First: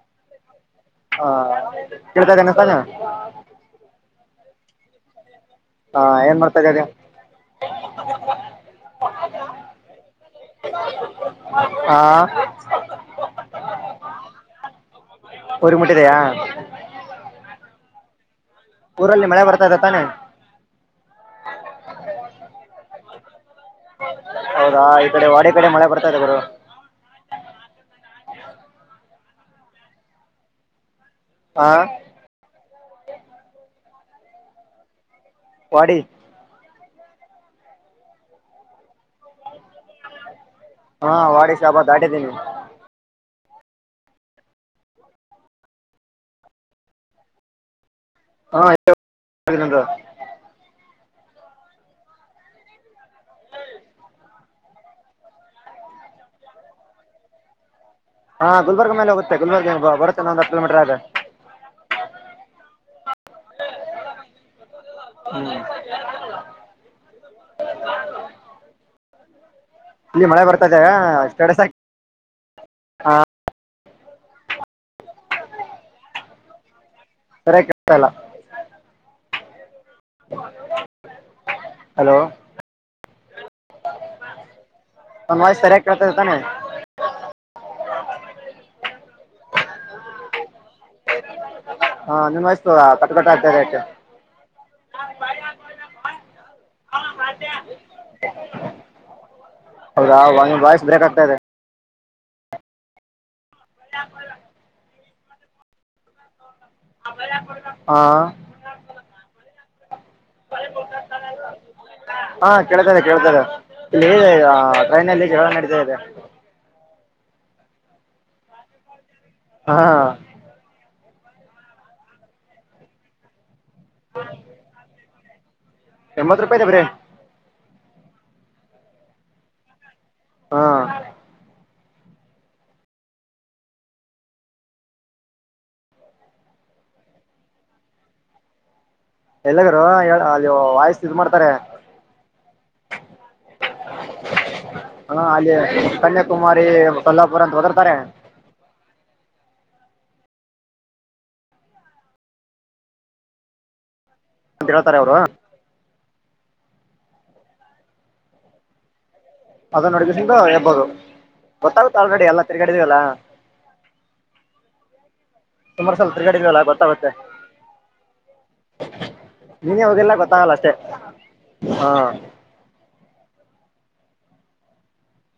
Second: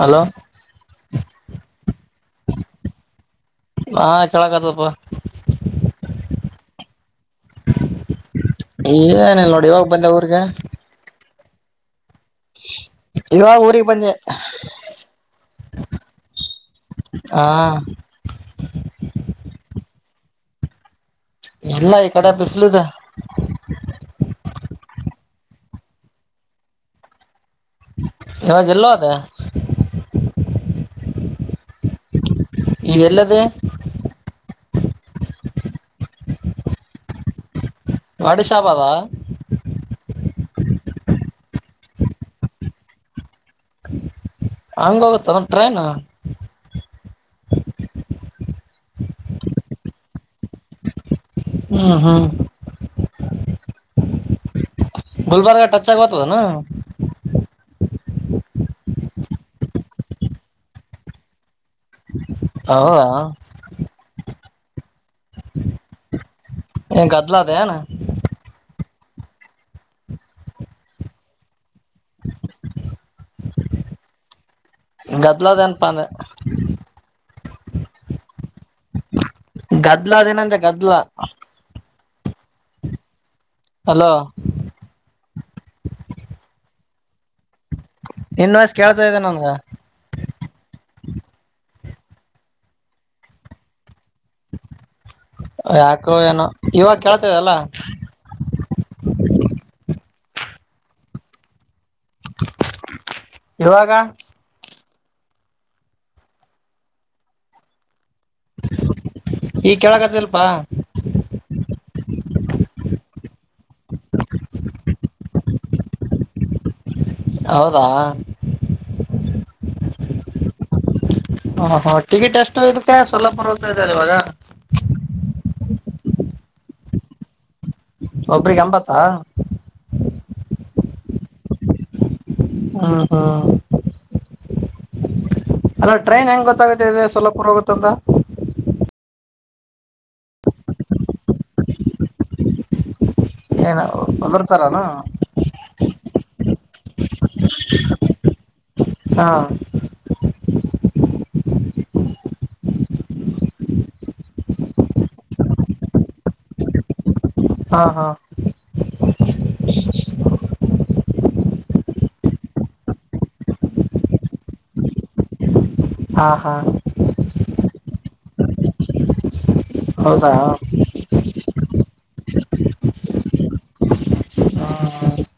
hello ಹಾ ಕೇಳ್ತ ಇದನೆಸ ಹಾ ಕೇಳಕ್ತಪ್ಪ ಹಾ ಏನ್ ಮಾಡ್ತಗದ ಈ ಏನ ನೋಡಿ ಹೋಗ್ ಬಂದೆ ಊರಿಗೆ ಹಾ ಇವಾಗ ಊರಿಗೆ ಬಂದೆ ಊರಿಗ್ ಮುಟ್ಟಿದೆಯಾ ಹಾ ಊರಲ್ಲಿ ಮಳೆ ಬರ್ತಾದೆ ತಾನೆ ಇಲ್ಲ ಈ ಕಡೆ ಬಿಸ್ಲಿದೆ ಹೌದಾ ಈ ಕಡೆ ವಾಡ ಕಡೆ ಮಳೆ ಬರ್ತಾ ಇದೆ ಗರು ಇವಾಗ ಎಲ್ಲ ಹೋದೆ ಹಾ ಈಗ ಎಲದೇ ಪಡಿ ವಾಡಿಶ ಅಗ್ಬೋದ ಹಾ ವಾಡಿ ಶಾಬ ದಾಟಿದ್ದೀನ ಹಂಗ ಹೋಗುತ್ತದ ಟ್ರೈನ್ ಹಾ ಹ್ಮ ಹ್ಮ ಗುಲ್ಬರ್ಗಾ ಟಚ್ ಆಗ ಬತದನಾ ಹಾ ಗುಲ್ಬರ್ಗ ಮೇಲೆ ಹೋಗುತ್ತೆ ಗುಲ್ಬರ್ಗ ಬರುತ್ತೆ ಒಂದ್ ಹತ್ತು ಕಿಲೋಮೀಟರ್ ಆದಗೆ ಹೌದ ಹ್ಮ [unintelligible] ಏನ್ ಕತಲ ಆಯ್ತಾ ಇಲ್ಲಿ ಮಳೆ ಬರ್ತಾದೆ ಸ್ಟೇಟಸ್ ಹಾಕಿ ಹ ಗದಲ ತನಪಂದ ಸರಿ ಕೆಳ್ತಲ್ಲ ಗದ್ಲ ಅದ ಏನಂದ ಗದ್ಲ ಹಲೋ ಅಲೋ ಒನ್ ಸರೆಯಕ್ತತಾನ ಇನ್ ವಯಸ ಕೇಳ್ತಾ ಇದ್ದ ನನ್ಗ ಹಾ ನಿಮ್ ವಯಸ್ತು ಕಟಕಟ ಆತ ಆತು ಯಾಕೋ ಏನೋ ಇವಾಗ ಕೇಳ್ತದಲ್ಲ ಹೌದಾ ಬಾಯಸ್್ ಬ್ರೇಕಕ್ ಆಗ್ತಾ ಇದೆ ಇರುವಾಗ ಹಾ ಈ ಕೆಳಗತ್ತಲ್ಪಾ ಹಾ ಕೇಳ್ತದೆ ಕೇಳ್ತಾರೆ ಇಲ್ಲಿ ಟ್ರೈನ್ಲ್ಲಿ ಕೆಲವ ನಡೀತಾ ಇದೆ ಹೌದಾ ಹಾ ಹ ಹ ಟಿಕೆಟ್ ಎಷ್ಟು ಇದಕ್ಕೆ ಸ್ವಲ್ಪರ್ವತ ಇದದೆ ಇವಾಗ ಎಂಬತ್ ರೂಪಾಯಿ ಇದೇವ್ರೀ ಒಬ್ರಿಗೆ ಅಂಬತ್ತಾ ಹಾ ಹ ಹಾ ಅಲ ಟ್ರೈನ್ ಹೆಂಗೆ ಗೊತ್ತಾಗುತ್ತೆ ಇದೆ ಸೊಲಪುರ ಹೋಗುತ್ತಂತ ಎಲ್ಲಗರು ಅಲ್ಲಿ ವಾಯಸ ಇ ಮಾಡ್ತಾರೆ ಏನ ಅದ್ರ ತರನಾ ಹ ಅಲ್ಲಿ ಕನ್ಯಾಕುಮ ಮ ಕಲ್ಲಾಪುರಂತ ವತಾರೆ ಹಾ ಮ ಹೇಳ್ತಾರೆ ಅವರು ಹಾ ಹಾ ಅದ ಅಡಗ ಸ್ದ ಹರ್ಬೋದು ಗೊತ್ತಾಗುತ್ತಾ ಆಲ್ರೆಡಿ ಎಲ್ಲ ತಿರ್ಗಡಿದಲ್ಲ ಸುಮಾರ ಸಲ ಹಾ ಹಾ ತಿರ್ಗಡೆಲ್ಲ ಗೊತ್ತಾಗುತ್ತೆ ನೀನ್ ಅವದೆಲ್ಲ ಹೌದಾ ಗೊತ್ತಾಗಲ್ಲ ಅಷ್ಟೆ ಹಾ ಹ್ಮ್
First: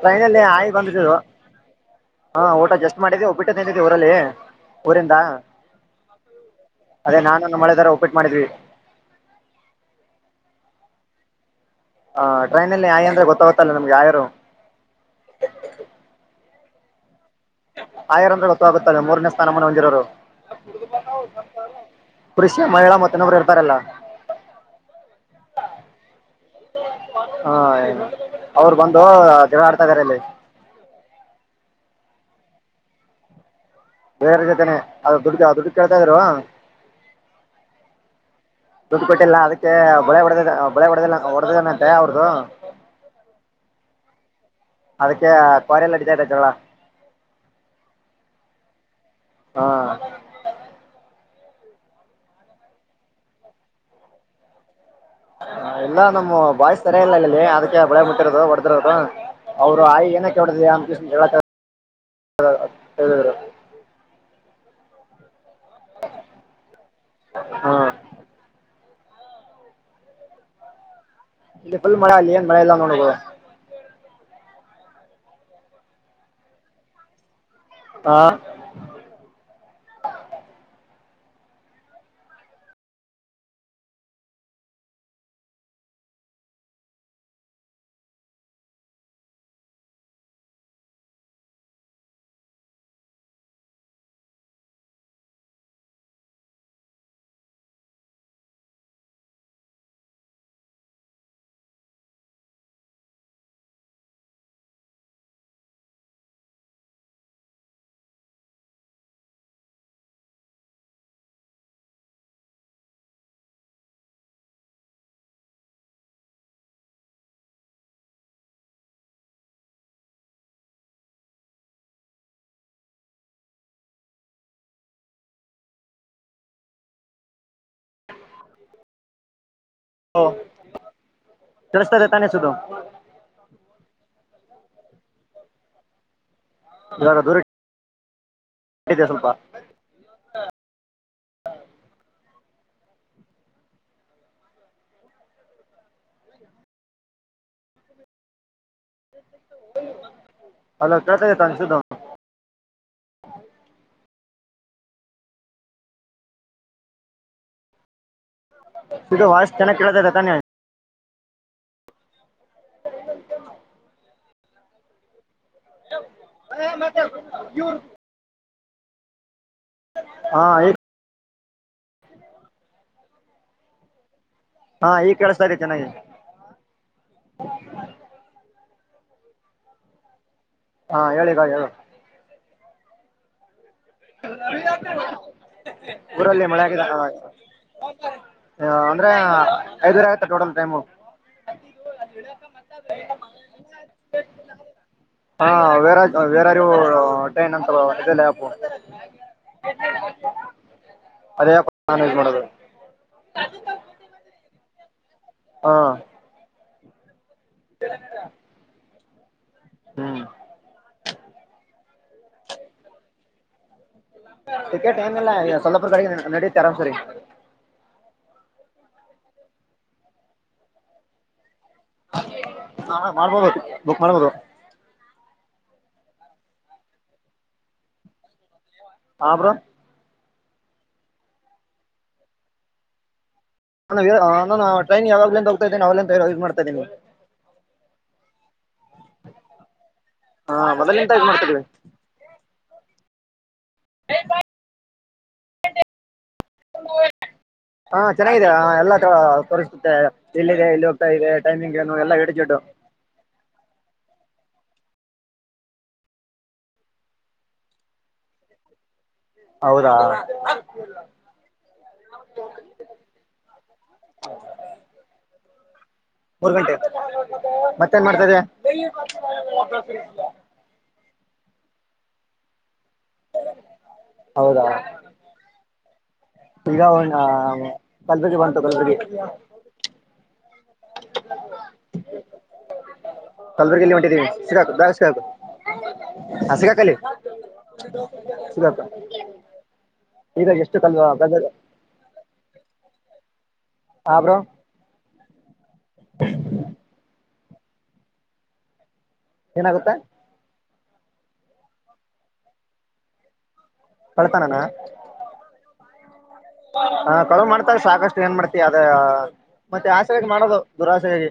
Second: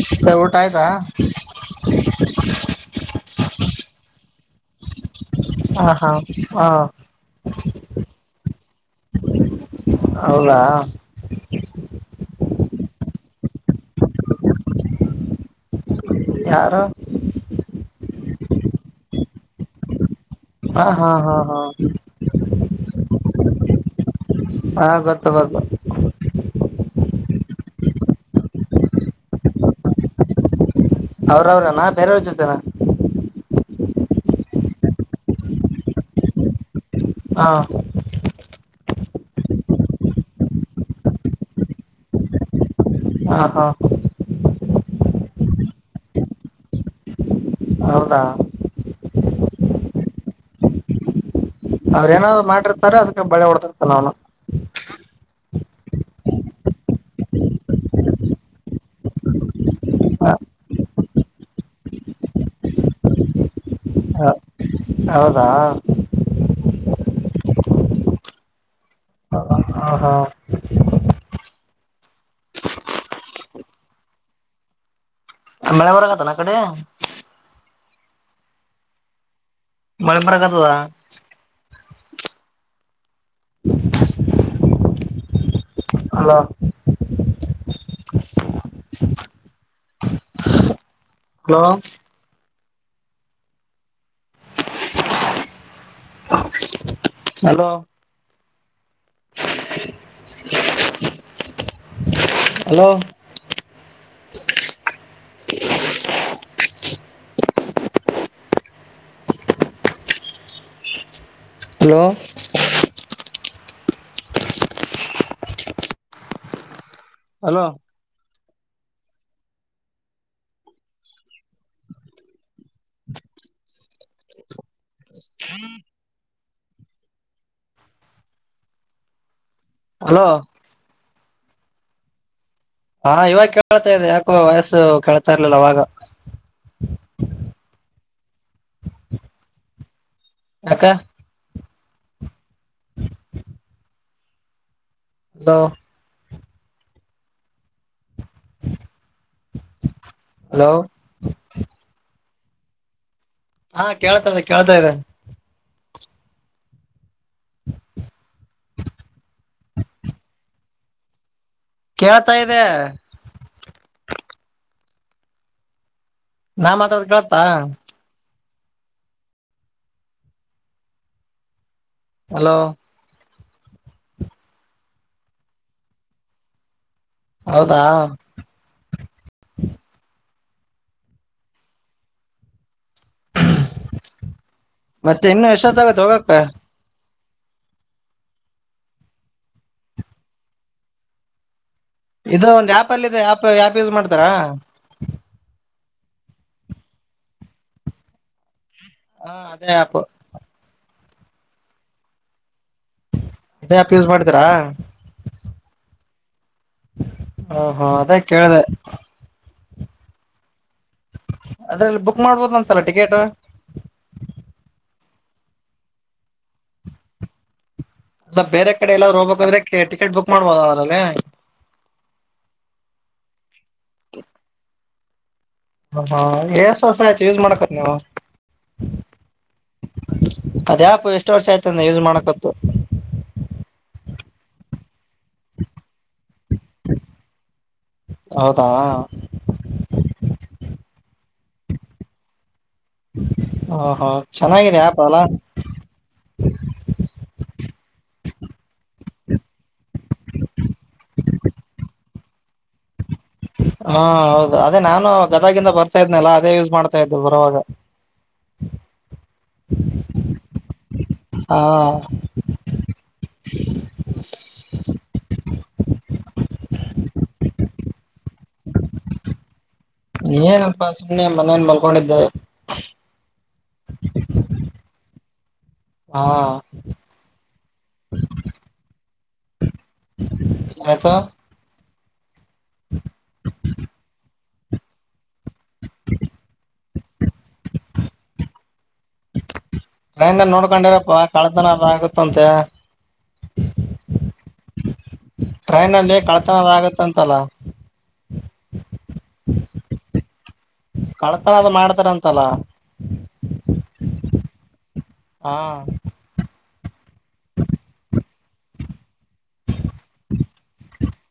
ಟ್ರೈನಲ್ಲಿ ಊಟ ಹಾಯಿ ಆಯ್ತಾ ಬಂದ ಹ ಊಟ ಜಸ್ಟ್ ಮಾಡಿದ್ದ ಬಿಟ್ಟ ತಿಂತತಿ ಊರಲ್ಲಿ ಊರಿಂದ ಹಾ ಹಾ ಹಾ ಅದೇ ನಾನು ಮಳೆದಾರ ಒಪ್ಪಿಟ್ ಮಾಡಿದ್ವಿ ಹೌದಾ ಹಾ ಟ್ರೈನಲ್ಲಿ ನಾಯಿ ಅಂದ್ರೆ ಗೊತ್ತಾಗತ್ತಲ್ಲ ನಮ್ಗೆ ಯಾರಾರು ಯ ಆಯರ್ ಅಂದ್ರೆ ಗೊತ್ತಾಗುತ್ತ ಅ ಮೂರನೇ ಸ್ಥಾನಮಾನ ಹೊಂದಿರೋರು ಹಾ ಹಾ ಹಾ ಹಾ ಕೃಷಿ ಮಹಿಳಾ ಮತ್ತನಬ್ರು ಇರ್ತಾರಲ್ಲ ಹಾ ಗೊತ್ತು ಗೊತ್ತು ಹಾ ಏನು ಅವರು ಬಂದು ಜಡ ಆಡ್ತಾ ಇದಾರೆಲ್ಲಿ ಅವ್ರ ಅವ್ರ ನಾ ಬೇರೆಯವ್ರ ಜೊತೆೇನಾ ಬೇರೆ ಜೊತೆನೆ ಅ ದುಡ್ಡು ದುಡ್ಡು ಕೇಳ್ತಾ ಇದರುವಾ ಹಾ ದುಡ್ಡು ಕೊಟ್ಟಿಲ್ಲ ಅದಕ್ಕೆ ಬಳೆ ಹೊಡೆದ ಬಳೆ ಹೊಡೆದ ಹೊಡೆದದಂತೆಯ ಅವ್ರದು ಹಾ ಹಾ ಅದಕ್ಕೆ ಕ್ವಾರಿ ಎಲ್ಲಡತದೆ ಜಳ ಹೌದ ಹಾ ಅವ್ರ ಏನಾದ್ರು ಮಾಡಿರ್ತಾರೆ ಅದಕ್ಕೆ ಬಳೆ ಹೊಡ್ತರ್ತ ನನು ಹ ಇಲ್ಲ ನಮ್ಮ್ ಬಾಯಸ್ ತರ ಇಲ್ಲ ಇಲ್ಲಲ್ಲಿ ಅದಕ್ಕೆ ಬೆಳೆ ಬಿಟ್ಟಿರೋದು ಹೊಡೆದಿರೋದು ಅವರು ಆಾಯಿ ಏನಕ ಹೊಿದ ಕೃಷ್ಣ ಹೇಳ ಹೇಳರು ಹೌದಾ ಆ, ಹ ಹಾ ಇಲ್ಲಿ ಫುಲ್ ಮೆ ಅಲ್ಲಿ ಏನ್ ಮಳೆ ಇಲ್ಲ ನೋಡುದು ಮಳೆ ಬರಾಗತ ನ ಕಡೆ ಹಾ ಮಯಪರಾಗತದ [unintelligible] hello hello hello [unintelligible] hello [unintelligible] hello hello ಹ್ಮ್ ಅಲೋ ರಸ್ತ ದ ತಾನ ಸುದ್ದದು ಹಾ ಇವಾಗ ಕೇಳ್ತಾ ಇದೆ ಯಾಕೋ ವಯಸ್ಸು ಕೇಳ್ತಾ ಇರ್ಲಿಲ್ಲ ಅವವಾಗ ಅ ದದುರ ಇತ ಸ್ವಲ್ಪ ಯಾಕ ಅಲೋ ಹಲೋ ಅಲೋ ಕತ ಯತಾನ ಸು್ದ ಹಾ ಕೇಳ್ತಾ ಇದೆ ಕೇಳ್ತಾ ಇದೆ ಈಗ ವಸ್ ಚೆನ್ನ ಕೇಳತದ ತಾನೆ ಕೇಳ್ತಾ ಇದೆ ನಾ ಹ ಮತ್ತ ಮಾತಾಡೋದು ಕೇಳ್ತಾ ಯನ್ ಹಾ ಹಲೋ ಹಾ ಈಗ್ ಕಳಿಸತಾದೆ ಚೆನ್ನಾಗಿ ಹೌದಾ ಹಾ ಹೇಳಿಿಕ ಹೇಳ ಮತ್ತೆ ಇನ್ನು ಎಷ್ಟೊತ್ತಾಗತ್ತೆ ಹೋಗಕ್ಕ ಊರಲ್ಲಿ ಮಳೆಗ ಆ್ತ ಅಂದ್ರೆ ಐದೂರೆ ಆಯತಾ ಟೋಟಲ್ ಟೈಮು ಇದು ಒಂದ್ ಆ್ಯಪ್ ಅಲ್ಲಿ ಇದೆ ಆ್ಯಪ್ ಆ್ಯಪ್ ಯೂಸ್ ಮಾಡ್ತಾರಾ ಹ ಬೇರೆ ಬೇರಾರು ಟ್ರೈನ್ ಅಂತ ಇಲ್ಲ ಹಾ ಅದೇಪ್ಪ ಅದೇಜ ಮಾಡ ಇದಪ ಯೂಸ್ ಮಾಡ್ತೀರಾ ಹಾ ಹಾ ಹಾ ಅದೇ ಕೇಳಿದೆ ಹ್ಮ್ ಅದ್ರಲ್ಲಿ ಬುಕ್ ಮಾಡ್ಬೋದ ಅಂತಲ್ಲ ಟಿಕೆಟ್ ಟಿಕೆಟ್ ಏನ್ ಇಲ್ಲ ಈಗ ಸೊಲ್ಲಪುರ್ ಕಡೆಿಗೆ ನಡೀತೆ ಆರಾಮ್ ಸರಿ ಅಲ್ಲ ಬೇರೆ ಕಡೆ ಎಲ್ಲಾರಾ ಹೋಗ್ಬೇಕಂದ್ರೆ ಟಿಕೆಟ್ ಬುಕ್ ಮಾಡ್ಬೋದ ಅವದ್ರಲ್ಲ ಹ ಮಾಡ್ಬೋದುಬುಕ್ ಮಾಡ್ಬೋದು ಹ ಹಾ ಎಸ ಆಯ್ತು ಯೂಸ್ ಮಾಡ್ಕತ್ ನೀವು ಹಮರ [unintelligible] ಅದೇಪು ಎಷ್ಟು ವರ್ಷ ಆಯ್ತಂದ ಯೂಸ್ ಮಾಡಕತ್ತು ನಾನು ನಾನು ಟ್ರೈನ್ ಯಾವಾಗ್ಲ ಹೋಗ್ತಾದೇನೆ ಅವ ಇದ್ ಮಾಡ್ತಾ ಇದ ನೀವು ಹೌದಾ ಹಾ ಮೊದಲ ಎಂತ ಮಾಡ್ತಿದವಿ ಹಾ ಹಾ ಚೆನ್ನಾಗಿದೆ ಆಪ ಅಲ್ಲ ಹಾ ಚೆನ್ನಾಗಿದೆ ಎಲ್ಲ ಮತ್ತ ಎಲ್ಲ ಇದೆ ಇಲ್ಲಿ ಹೋಗ್ತಾ ಇದೆ ಟೈಮಿಂಗ್ ಏನು ಎಲ್ಲ ಎರಡು ಜೊಡ್ಡು ಹ ಹಾ ಹೌದು ಅದೇ ನಾನು ಗದಗಂದ ಬರ್ತಾ ಇದ್ನಲ್ಲಾ ಅದೇ ಯೂಸ್ ಮಾಡ್ತಾ ಇದ್ ಬರುವಾಗ ಹ ಹೌದಾ ಘೃಸದ ಏನ್ ಮಾಡ್ತದೆ ಇನ್ನೇ ಮನೇನ್ ಮಲ್ಕೊಂಡಿದ್ದೆ ಹೌದಾ ಹಾ ಈಗ ಕಲ್ಪಗೆ ಬಂತು ಕಲ್ಪರಿಗೆ ಆತ ಕಲ್ಬರ್ಗಲ್ಲಿ ಹೊಂಟಿದ್ದೀವಿ ಸಿಕ್ಕಾಕುದು ದಾ ಸಿಕ್ಕಾಕುದು ಹ ಸಿಗಕಲ್ಲಿ ಸಿಗಕ್ಕ ಟ್ರೈನ್ ನೋಡ್ಕೊಂಡಿರಪ್ಪ ಕಳೆದನ ಅದ ಆಗುತ್ತಂತೆ ಹಾಬ್ರೋ ಟ್ರೈನ್ ಅಲ್ಲಿ ಕಳತನದ ಆಗತ್ತಂತಲ್ಲ ಏನಾಗುತ್ತ ಕಳ್ತಾರ ಅದು ಮಾಡ್ತಾರಂತಲ್ಲ ಕಳ್ತಾನಾನ ಹಾ ಹಾ ಕಳುವ ಮಾಡ್ತಾರೆ ಸಾಕಷ್ಟು ಏನ್ ಮಾಡ್ತಿ ಅದ ಮತ್ತೆ ಆಸಾಗಿ ಮಾಡೋದು ದುರಾಸಾಗಿ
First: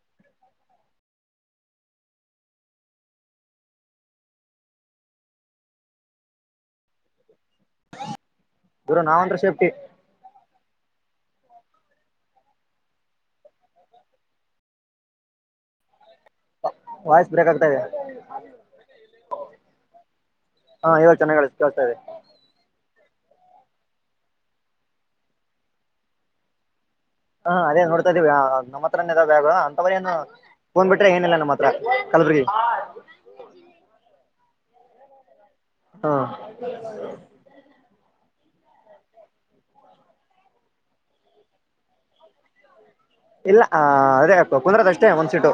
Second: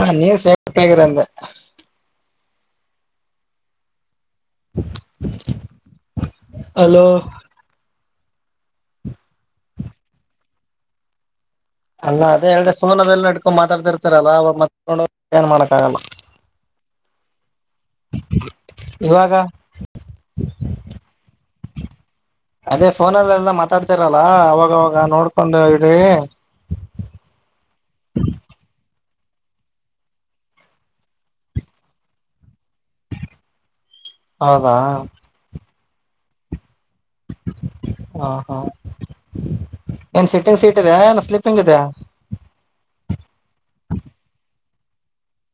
ಹ ನೀವ ಸೇಫ್ಟಿ ಆಗಿ ಇರು ಅಂದೆ ಅಲೋ ಗುರ ನಾಾವಂದ್ರ ಶಫಿ ಅಲ್ಲ ಅದೇ ಹೇಳ್ದೆ ಸೋನ ಬೆಲ್ಲ ನಡ್ಕೊಂಡ ಮಾತಾಡ್ತಿರ್ತಾರಲ್ಲಾ ಅವಾಗೊಂಡ ಏನ್ ಮಾಡಕ್ ಆಗಲ್ಲ ವಾಯ್ಸ್ ಬ್ರೇಕ್ ಆಗ್ತಾದೆ ಇವಾಗ ಹಾ ಇವಾಗ ಚೆನ್ನಾಗ ಕೇಳ್ತಾ ಇದಿ ಅೇ ಫೋನಲ್ಲೆಲ್ಲ ಮಾತಾಡ್ತಿರಲ್ಲ ಅವಾಗವಾಗ ನೋಡ್ಕೊಂಡು ಇಡ್ರಿ ಬಾಗ ಅಂತವರ ಏನು ಫೋನ್ ಬಿಟ್ರೆ ಏನಿಲ್ಲ ನಮ್ಮ ಹತ್ರ ಕಲ್ಬುರ್ಗಿ ಹೌದಾ ಹಾ ಹ ಹಾ ಏನ್ ಸಿಟ್ಟಿಂಗ್ ಸೀಟ್ ಇದೆ ಏನ್ ಸ್ಲೀಪಿಂಗ್ ಇದೆ ಕೊಕುಂದ್ರದ ಅಷ್ಟೇ ಒಂದ್ ಸೀಟು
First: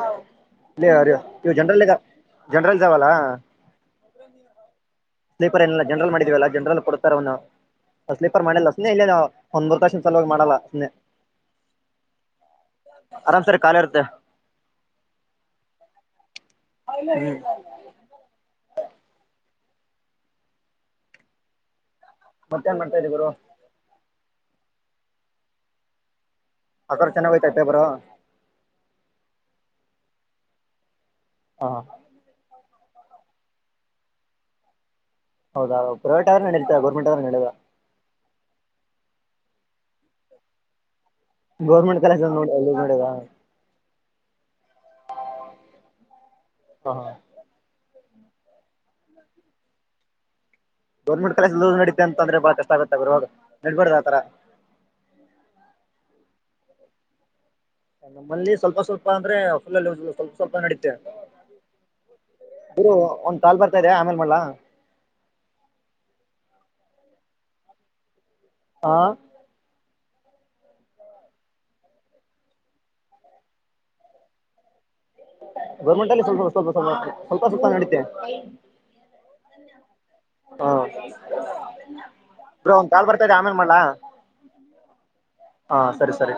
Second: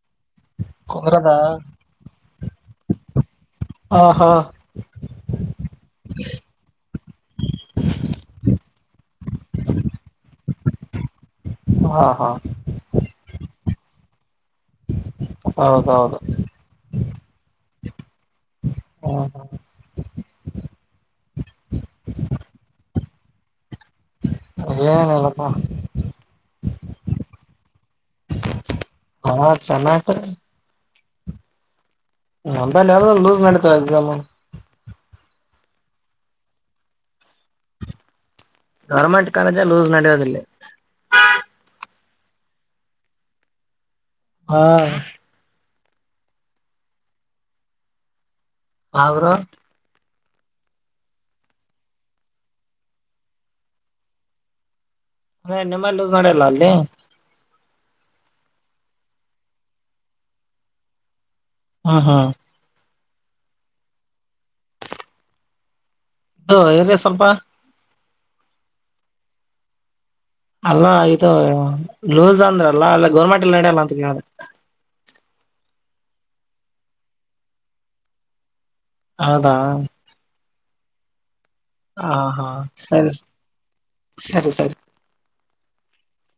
ಕುಂದ್ರದ ಇ ಜನರಲ್ ಇದ ಜನರಲ್ ಇದಾವಲ್ಲಾ ಹ ಹಾ ಸ್ಲೀಪರ್ ಏನಲ್ಲ ಜನರಲ್ ಮಾಡಿದೀವಲ್ಲ ಜನರಲ್ ಕೊಡ್ತಾರ ಅವನು ಸ್ಲೀಪರ್ ಮಾಡಲ್ಲ ಸುನನೆ ಇಲ್ಲೇ ನಾ ಒಂದ್ ಮೂರು ದಷನ ಸಲ ಹಿ ಮಾಡಲ್ಲ ಸನನೆ ಹಾ ಹಾ ಆರಾಮ್ ಸರ್ ಕಖಾಲ ಇರ್ತ್ತೆ ಹೌದೌದು ಹ ಹ್ಮ ಹಾ ಮತ್ತ ಏನ್ ಮಾಡ್ತಾ ಇದೀ ಗರು ಏನೇನಲ್ಲಪ್ಪ ಆಕ್ರ ಚೆನ್ನಾಗೋಯ್ತಾ ಪೇಬರು ಹಾ ಚನ್ನಕ ಹಾ ಅಂದ ಯ ಲೂಸ್ ಮಾಡತ ಎಸಾಮ ಹೌದಾ ಪ್ರೈವೇಟ್ ಆದ್ರೆ ನಡೀತಾ ಗೌರ್ಮೆಟ್ ಆದ್ರ ನಡದಾ ಗೌರ್ಮೆಂಟ್ ಕಾಲೇಜಾ ಲೂಸ್ ನಡೆಯೋದಿಲ್ಲ ಗೋರ್ಮೆಂಟ್ ಕಾಲೇಜಲ್ಲಿ ನೋಡಿಲ್ಲಿ ನೋಡುವ ಹಾ ಹಾ ಅವರ ಗೌರ್ಮೆಂಟ್ ಕಲಸ ನಡಿತೆ ಅಂತಂದ್ರೆ ಬಾಳ ಕಷ್ಟ ಆಗುತ್ತೆ ಗಾಗ ನಡ್ಬಾರ್ದ್ ಆತರ ಹ ನೆಮ್ಮ ಲೂಸ್ ಮಾಡ್ಯಲ್ಲ ಅಲ್ಲಿ ನಮ್ಮಲ್ಲಿ ಸ್ವಲ್ಪ ಸ್ವಲ್ಪ ಅಂದ್ರೆ ಫುಲ್ಲಲ್ಲಿ ಸ್ವಲ್ಪ ಸ್ವಲ್ಪ ನಡೀಿತೆ ಹಾ ಹಾ ಒಂದ್ ತಾಲ್ ಬರ್ತಾ ಇದೆ ಆಮೇಲ್ ಮಾಡಳ ಅ ಎೇ ಸ್ವಲ್ಪ ಆ ಅಲ್ಲ ಇದು ಲೂಸ್ ಅಂದ್ರಲ್ಲ ಅಲ್ಲ ಗೌರ್ಮೆಂಟ್ ಎಲ್ಲಿ ನಡೆಯಲ್ಲ ಅಂತ ಕೇಳಿದೆ ಗೌರ್ಮೆಂಟ್ ಅಲ್ಲಿ ಸ್ವಲ್ಪ ಸ್ವಲ್ಪ ಸ್ವಲ್ಪ ಸ್ವಲ್ಪ ನಡೀಿತೆ ಹೌದಾ ಹಾ ಹ ಹಾ ಬ್ರೌನ್ ಕಾಲ್ ಸರಿ ಬರ್ತದೆ ಆಮೇನ್ ಮಾಡಳ ಸರಿ ಸರಿ ಹಾ ಸರಿ ಸರಿ